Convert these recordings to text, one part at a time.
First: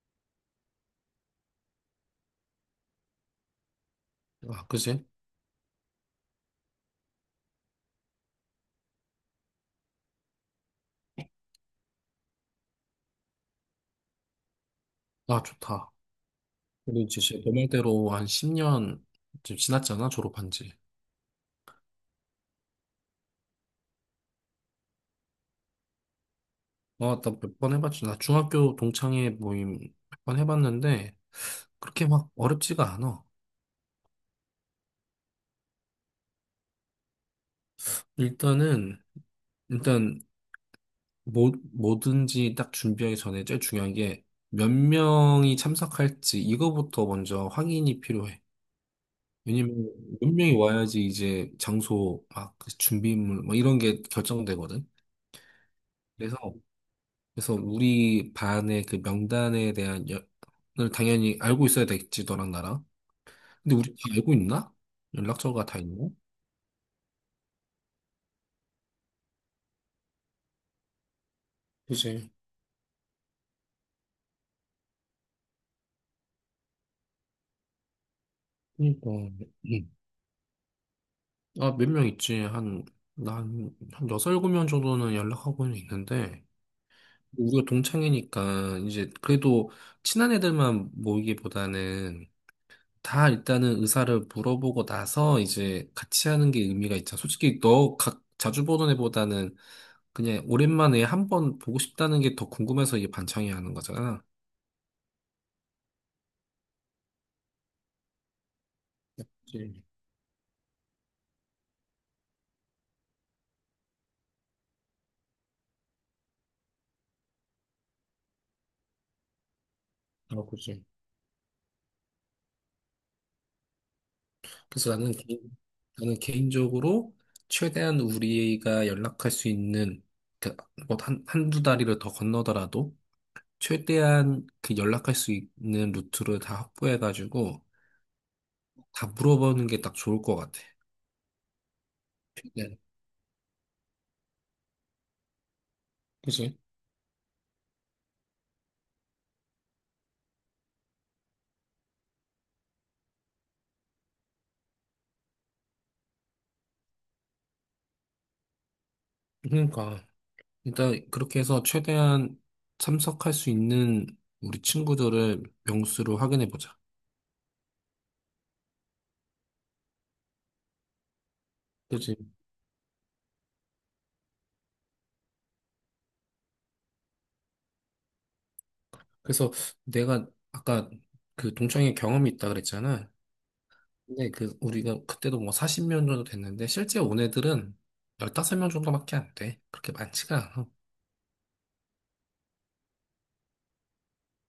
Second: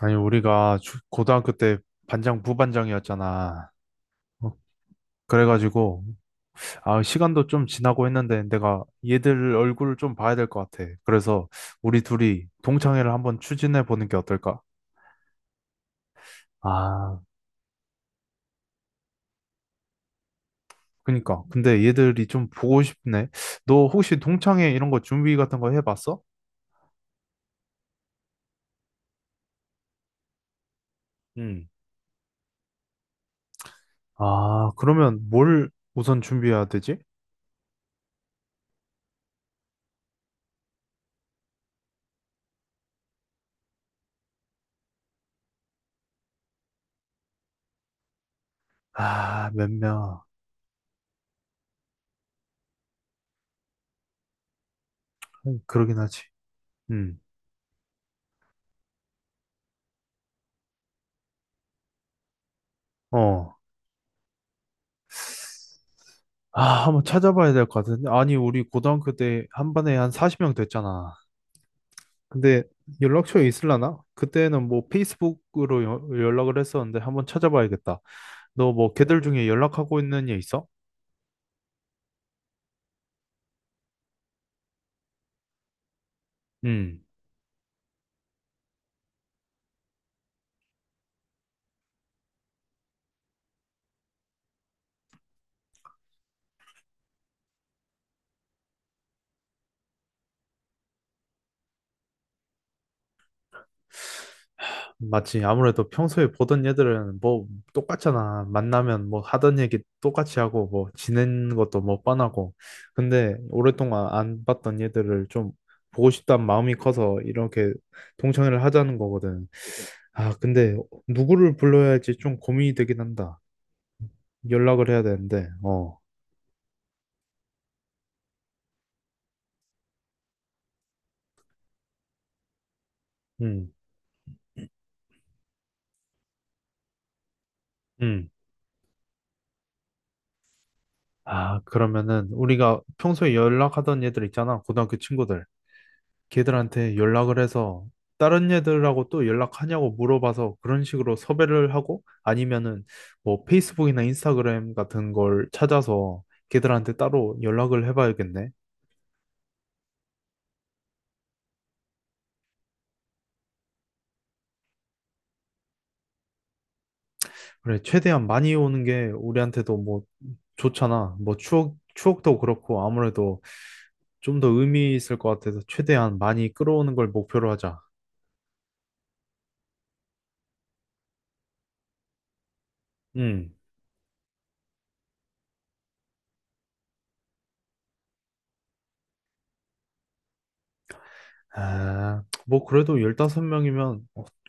아니, 우리가 고등학교 때 반장, 부반장이었잖아. 어, 아, 그지? 그래가지고, 아, 시간도 좀 지나고 했는데, 내가 얘들 얼굴을 좀 봐야 될 것 같아. 그래서, 우리 둘이 동창회를 한번 추진해 보는 게 어떨까? 아, 좋다. 우리 아, 이제 진짜 너 말대로 한 10년 지금 지났잖아, 졸업한 지. 그니까. 근데 얘들이 좀 보고 싶네. 너 혹시 동창회 이런 거 준비 같은 거 해봤어? 아, 나 몇 번 해봤지. 나 중학교 동창회 모임 몇 번 해봤는데, 응. 그렇게 막 어렵지가 않아. 아, 그러면 뭘 우선 준비해야 되지? 일단은, 일단, 뭐든지 딱 준비하기 전에 제일 중요한 게, 몇 명이 참석할지, 이거부터 먼저 확인이 필요해. 아, 몇 왜냐면, 명. 몇 명이 와야지 이제 장소, 막, 그 준비물, 뭐 이런 게 결정되거든. 그러긴 하지. 그래서, 응. 그래서 우리 반의 그 명단에 대한 연을 당연히 알고 있어야 되겠지, 너랑 나랑. 어. 근데 우리 다 알고 있나? 연락처가 다 있나? 아, 한번 찾아봐야 될 것 같은데. 아니, 우리 고등학교 때 한 반에 한 40명 됐잖아. 그지. 근데 연락처에 있을라나? 그때는 뭐 페이스북으로 연락을 했었는데 한번 찾아봐야겠다. 너 뭐 그러니까 걔들 중에 음. 연락하고 있는 애 있어? 아, 몇 명 있지. 난한 여섯, 일곱 명 정도는 연락하고는 있는데 응. 우리가 동창이니까 이제 그래도 친한 애들만 모이기보다는 다 일단은 의사를 물어보고 나서 이제 같이 하는 게 의미가 있잖아. 솔직히 너 자주 보던 애보다는 그냥 오랜만에 한 번 보고 싶다는 게 더 궁금해서 이게 반창이 하는 거잖아. 맞지. 아무래도 평소에 보던 애들은 뭐 똑같잖아. 만나면 뭐 하던 얘기 그치. 똑같이 하고 뭐 지낸 것도 뭐 뻔하고. 근데 오랫동안 안 봤던 애들을 좀 보고 싶다는 마음이 커서 이렇게 동창회를 하자는 거거든. 아, 어, 근데 그치. 누구를 불러야 할지 좀 고민이 되긴 한다. 연락을 그래서 해야 되는데. 어. 나는 개인적으로 최대한 우리가 연락할 수 있는 그뭐 한두 다리를 더 건너더라도 음. 최대한 그 연락할 수 있는 루트를 다 확보해가지고 음. 다 물어보는 게 딱 좋을 것 같아. 아, 그러면은 네. 우리가 평소에 연락하던 애들 있잖아. 고등학교 친구들. 그치. 걔들한테 연락을 해서 다른 애들하고 또 연락하냐고 물어봐서 그런 식으로 섭외를 하고 아니면은 뭐 페이스북이나 인스타그램 같은 걸 찾아서 걔들한테 따로 연락을 해봐야겠네. 그러니까 일단 그렇게 해서 최대한 참석할 수 있는 우리 친구들을 명수로 확인해 보자. 그래, 최대한 많이 오는 게 우리한테도 뭐 좋잖아. 뭐 추억도 그렇고 아무래도 좀 더 의미 있을 것 같아서 최대한 많이 끌어오는 걸 목표로 하자. 그래서 내가 아까 그 동창회 경험이 있다 그랬잖아. 음. 근데 그 우리가 그때도 뭐 40명 정도 됐는데 실제 온 애들은 15명 정도밖에 안 돼. 그렇게 많지가 않아. 아, 뭐 그래도 15명이면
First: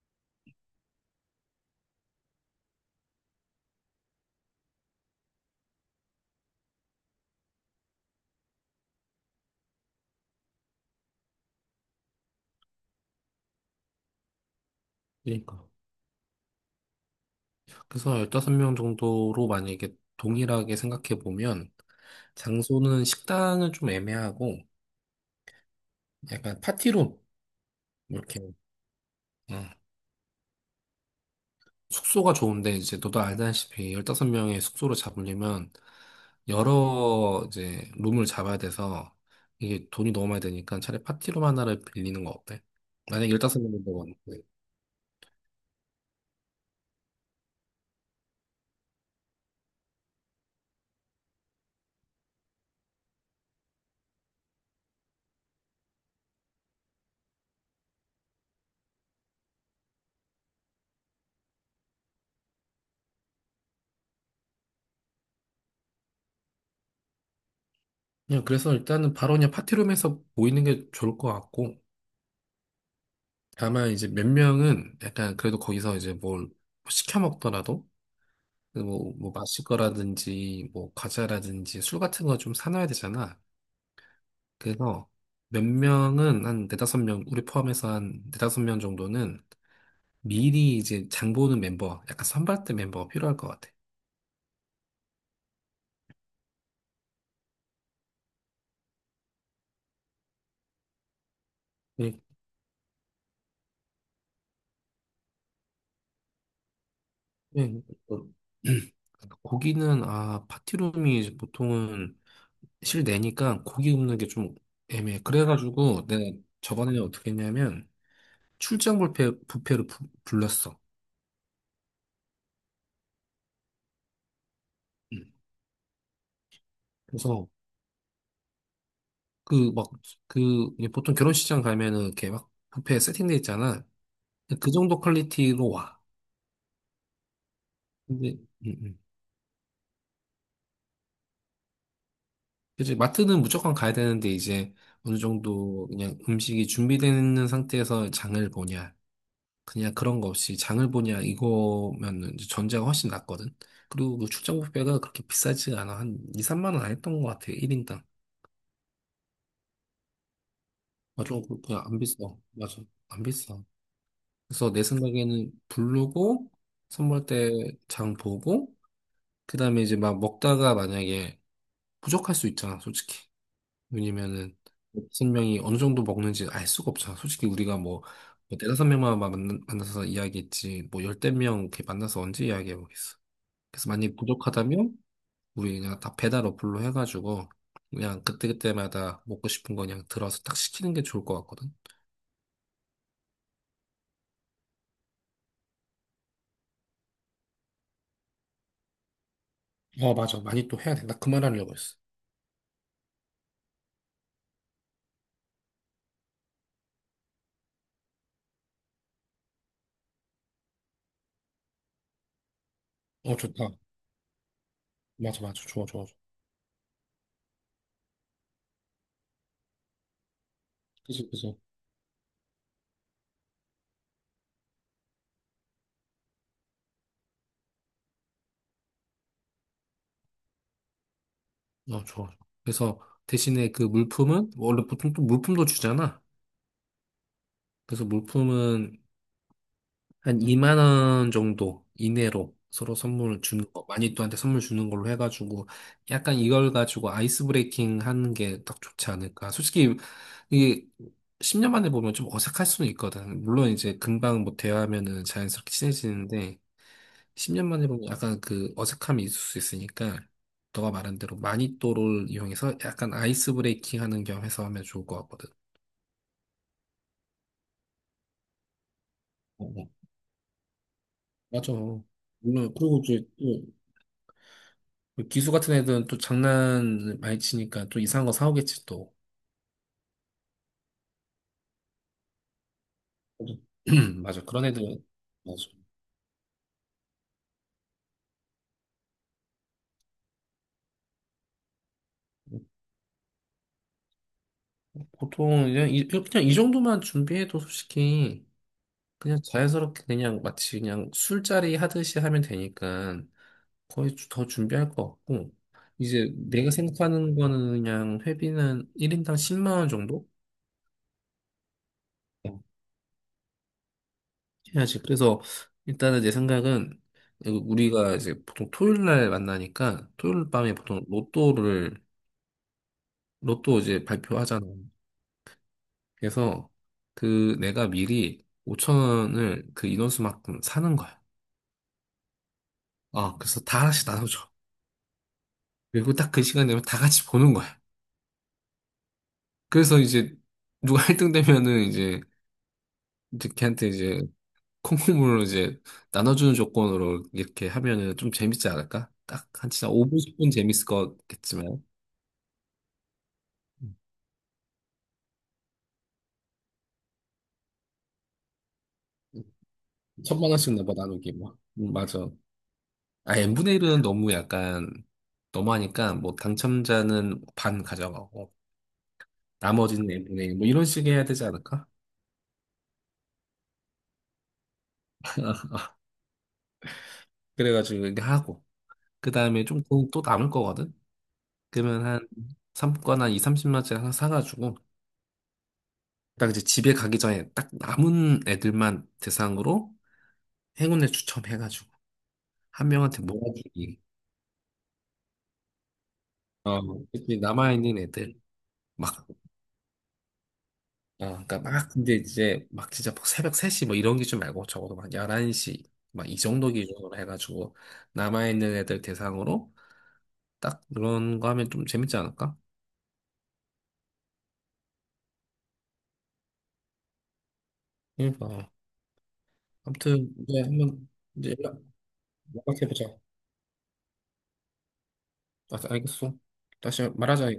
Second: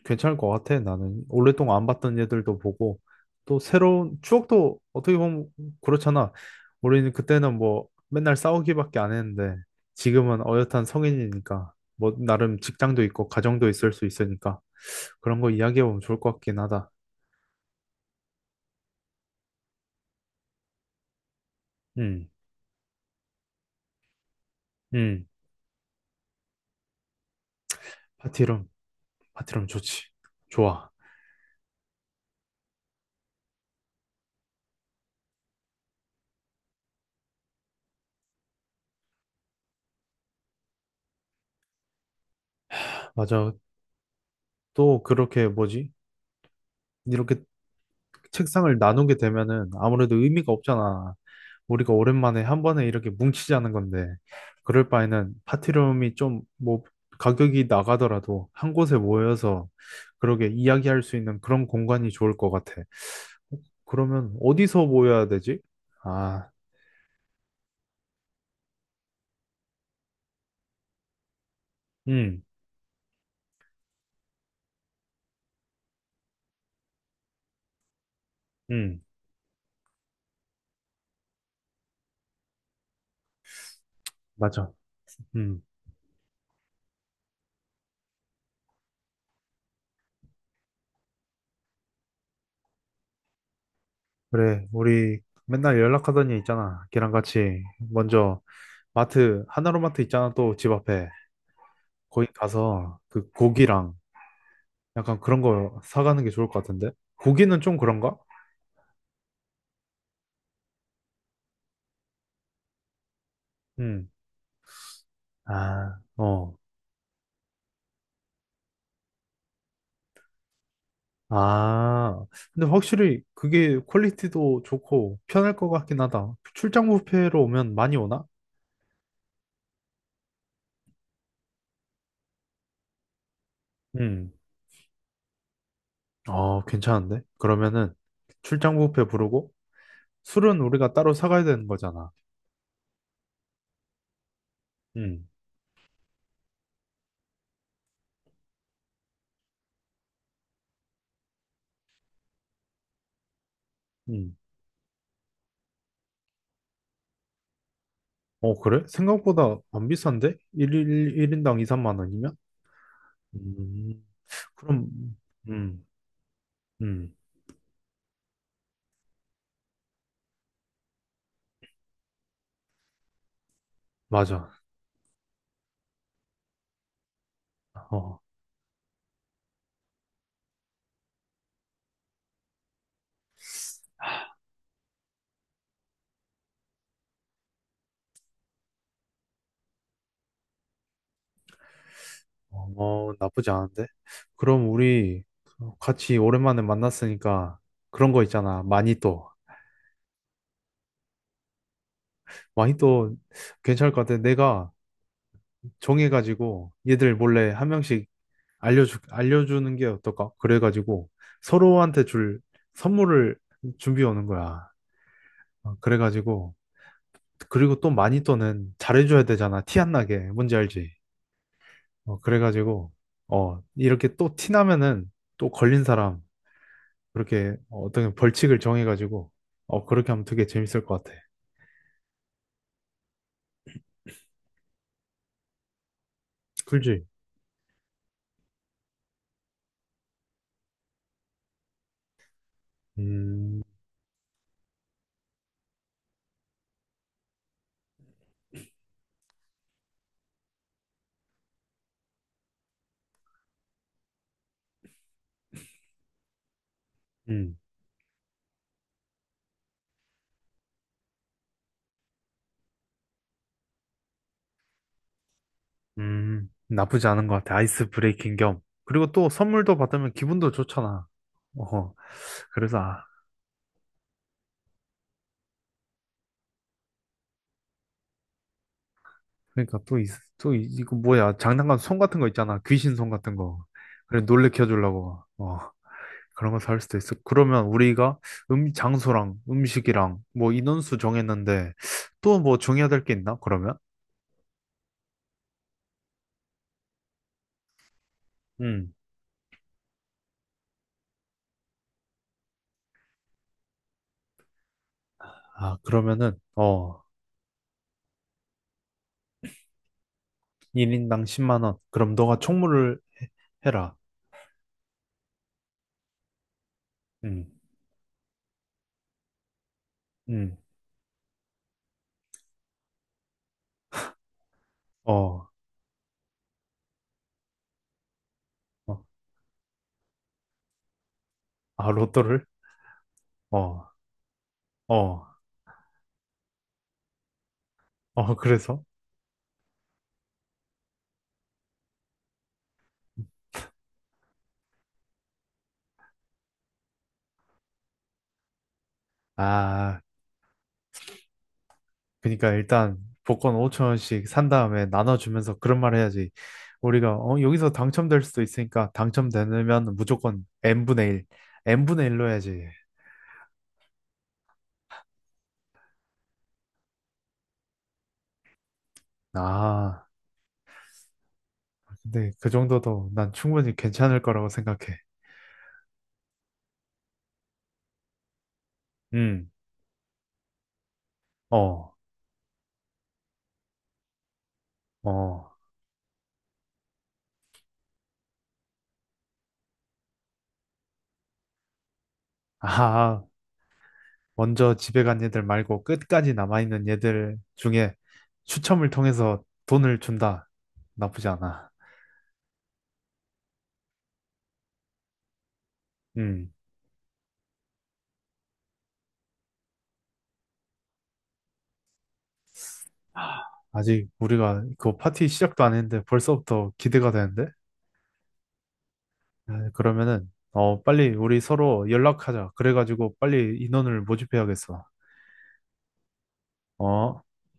괜찮을 것 같아. 나는 오랫동안 안 봤던 애들도 보고 또 새로운 추억도 어떻게 보면 그렇잖아. 우리는 그때는 뭐 맨날 싸우기밖에 안 했는데 지금은 어엿한 성인이니까 뭐 나름 직장도 있고 가정도 있을 수 있으니까 그런 거 그러니까. 이야기해보면 좋을 것 같긴 하다. 그래서 15명 정도로 만약에 동일하게 생각해 보면 음, 장소는 식당은 좀 애매하고 음, 약간 파티룸 이렇게 파티룸, 어, 파티룸 좋지. 좋아. 숙소가 좋은데 이제 너도 알다시피 15명의 숙소를 잡으려면 여러 이제 룸을 잡아야 돼서 이게 돈이 너무 많이 드니까 차라리 파티룸 하나를 빌리는 거 어때? 만약에 맞아. 15명이라고 하는데 또 그렇게 뭐지? 이렇게 책상을 나누게 되면은 아무래도 의미가 없잖아. 우리가 오랜만에 한 번에 이렇게 뭉치자는 건데, 그럴 바에는 파티룸이 좀, 뭐, 가격이 나가더라도 한 곳에 모여서 그러게 이야기할 수 있는 그런 공간이 좋을 것 같아. 그러면 어디서 모여야 되지? 아, 그냥 그래서 일단은 바로 그냥 파티룸에서 모이는 게 좋을 것 같고 음, 다만 이제 몇 명은 약간 그래도 거기서 이제 뭘 시켜 먹더라도 음, 뭐 마실 거라든지 뭐 과자라든지 술 같은 거 좀 사놔야 되잖아. 맞아. 그래서 음, 몇 명은 한 네다섯 명, 우리 포함해서 한 네다섯 명 정도는 미리 이제 장 보는 멤버, 약간 선발대 멤버가 필요할 것 같아. 그래. 우리 맨날 연락하던 애 있잖아. 걔랑 같이 먼저 마트, 하나로마트 있잖아. 또 집 앞에. 네, 거기 가서 그 고기랑 약간 그런 거 사가는 게 좋을 것 같은데? 고기는 좀 네. 그런가? 어, 고기는, 아, 파티룸이 이제 보통은 실내니까 고기 음. 굽는 게 좀 애매해. 아, 그래가지고 내가 어. 저번에는 어떻게 했냐면 출장 뷔페를 불렀어. 아, 근데 확실히 그게 퀄리티도 좋고 음. 편할 것 같긴 하다. 출장 뷔페로 그래서 오면 많이 오나? 그 막, 그 보통 결혼식장 가면은 이렇게 막 뷔페 세팅돼 있잖아. 음. 그 정도 퀄리티로 와. 어, 괜찮은데? 그러면은 근데, 음, 출장 음. 뷔페 부르고 술은 우리가 따로 사가야 되는 거잖아. 그치, 마트는 무조건 가야 되는데, 이제 어느 음. 정도 그냥 음식이 준비되는 상태에서 장을 보냐, 그냥 그런 거 없이 장을 보냐, 이거면은 이제 전자가 훨씬 낫거든. 그리고 그 음. 출장 뷔페가 그렇게 비싸지가 않아. 한 2, 3만 원 안 했던 것 같아, 1인당. 어, 그래? 생각보다 안 비싼데? 1일, 일 인당 2, 그냥 3만 안 비싸. 원이면? 맞아, 안 비싸. 음. 그래서 내 그럼, 생각에는 음, 부르고, 음, 선물 때 장 보고, 그 다음에 이제 막 먹다가 만약에 부족할 수 있잖아, 솔직히. 맞아. 왜냐면은 다섯 명이 어느 정도 먹는지 알 수가 없잖아. 솔직히 우리가 어. 뭐 대다섯 명만 만나서 이야기했지 뭐 열댓 명 이렇게 만나서 언제 이야기해보겠어. 그래서 만약에 부족하다면 우리 그냥 다 배달 어플로 해가지고 그냥 그때그때마다 먹고 싶은 거 그냥 들어서 딱 시키는 게 좋을 것 같거든. 어, 나쁘지 않은데? 그럼 우리 같이 오랜만에 만났으니까 그런 거 있잖아. 마니또. 어, 맞아. 많이 또 해야 돼. 나 그 말하려고 했어. 마니또 괜찮을 것 같아. 내가 정해가지고 얘들 몰래 한 명씩 알려주는 게 어떨까? 그래가지고 서로한테 줄 어, 선물을 좋다. 준비해 오는 거야. 맞아, 맞아. 어, 좋아, 좋아, 좋아. 그래가지고. 그리고 또 마니또는 잘해줘야 되잖아. 티 안 나게. 뭔지 알지? 그치, 그치. 어, 그래가지고. 어, 이렇게 또 티 나면은 또 걸린 사람. 그렇게 어떤 벌칙을 정해가지고 그렇게 하면 되게 재밌을 것 같아. 어, 좋아. 그래서 대신에 그 물품은 뭐 원래 보통 또 물품도 주잖아. 꿀지 그래서 물품은 한 2만 원 정도 이내로 서로 선물을 음, 주는 거, 마니또한테 선물 주는 걸로 해가지고 약간 이걸 가지고 아이스 브레이킹 하는 게 딱 좋지 않을까. 솔직히 이게 10년 만에 보면 좀 어색할 수는 있거든. 물론 이제 금방 뭐 대화하면은 자연스럽게 친해지는데 음, 10년 만에 보면 약간 그 어색함이 있을 수 있으니까 너가 말한 대로 마니또를 이용해서 약간 아이스 브레이킹 하는 겸 해서 하면 좋을 것 같거든. 나쁘지 않은 것 같아. 아이스 브레이킹 겸. 그리고 또 어, 선물도 어. 받으면 기분도 좋잖아. 맞아. 어, 물론 그래서 그리고 아, 이제 뭐 기수 같은 애들은 또 장난 많이 치니까 또 이상한 거 사오겠지 또. 그러니까 또, 이, 또 이거 뭐야 장난감 손 같은 거 있잖아. 귀신 손 같은 거. 그래 맞아. 그런 놀래켜 애들은 주려고. 어, 맞아. 그런 거 살 수도 있어. 그러면 우리가 장소랑 음식이랑 뭐 인원수 정했는데 또 뭐 정해야 될 게 있나? 그러면? 보통 그냥 그냥 이 정도만 준비해도 솔직히 음. 그냥 자연스럽게 그냥 마치 그냥 술자리 하듯이 하면 되니까 거의 더 준비할 것 같고 아, 이제 그러면은, 내가 어, 생각하는 거는 그냥 회비는 1인당 10만 원 정도 1인당 10만 원. 그럼 너가 어, 총무를 해라. 해야지. 그래서 일단은 내 생각은 음, 우리가 이제 보통 토요일 날 만나니까 토요일 음, 밤에 보통 로또 이제 발표하잖아. 어, 그래서 그 내가 미리 5천 어. 원을 그 인원수만큼 사는 거야. 아, 로또를? 아, 그래서 다 어, 하나씩 나눠줘. 어, 그리고 딱 그 시간 되면 다 같이 보는 거야. 어, 그래서? 그래서 이제 누가 1등 되면은 이제 걔한테 이제 콩콩물로 이제 나눠주는 조건으로 이렇게 하면은 좀 재밌지 않을까? 딱 한 진짜 아, 5분, 10분 재밌을 거겠지만. 그러니까 일단 복권 5천 원씩 산 다음에 나눠주면서 그런 말 해야지. 우리가 여기서 당첨될 수도 있으니까 당첨되면 무조건 천만 원씩 나눠 n분의 1, 나누기 뭐. N분의 맞아. 1로 해야지. 아, n분의 1은 너무 약간, 너무하니까, 뭐, 당첨자는 반 가져가고, 아, 나머지는 n분의 1, 뭐, 이런 식의 해야 되지 않을까? 근데 그 정도도 난 충분히 괜찮을 거라고 생각해. 그래가지고, 이게 하고, 그 음, 다음에 좀 또 남을 거거든? 어, 그러면 한, 3권 한 2, 30만짜리 하나 사가지고, 어. 딱 이제 집에 가기 전에 딱 남은 애들만 대상으로 행운을 추첨해가지고, 한 명한테 아, 몰아주기. 먼저 집에 간 얘들 말고 끝까지 어, 남아있는 얘들 특히 중에 남아있는 애들. 추첨을 막 통해서 돈을 준다. 아, 나쁘지 그러니까 않아. 막 근데 이제 막 진짜 막 새벽 3시 뭐 이런 기준 말고 적어도 막 11시 막 이 음. 정도 기준으로 해가지고 남아있는 애들 대상으로 딱 그런 거 하면 좀 재밌지 않을까? 아, 아직 우리가 그 파티 시작도 안 했는데 벌써부터 기대가 되는데? 그러니까 아, 그러면은 아무튼 이제 빨리 한번 우리 이제 서로 연락하자. 그래가지고 연락해보자. 빨리 인원을 모집해야겠어. 아, 알겠어. 어. 다시 말하자.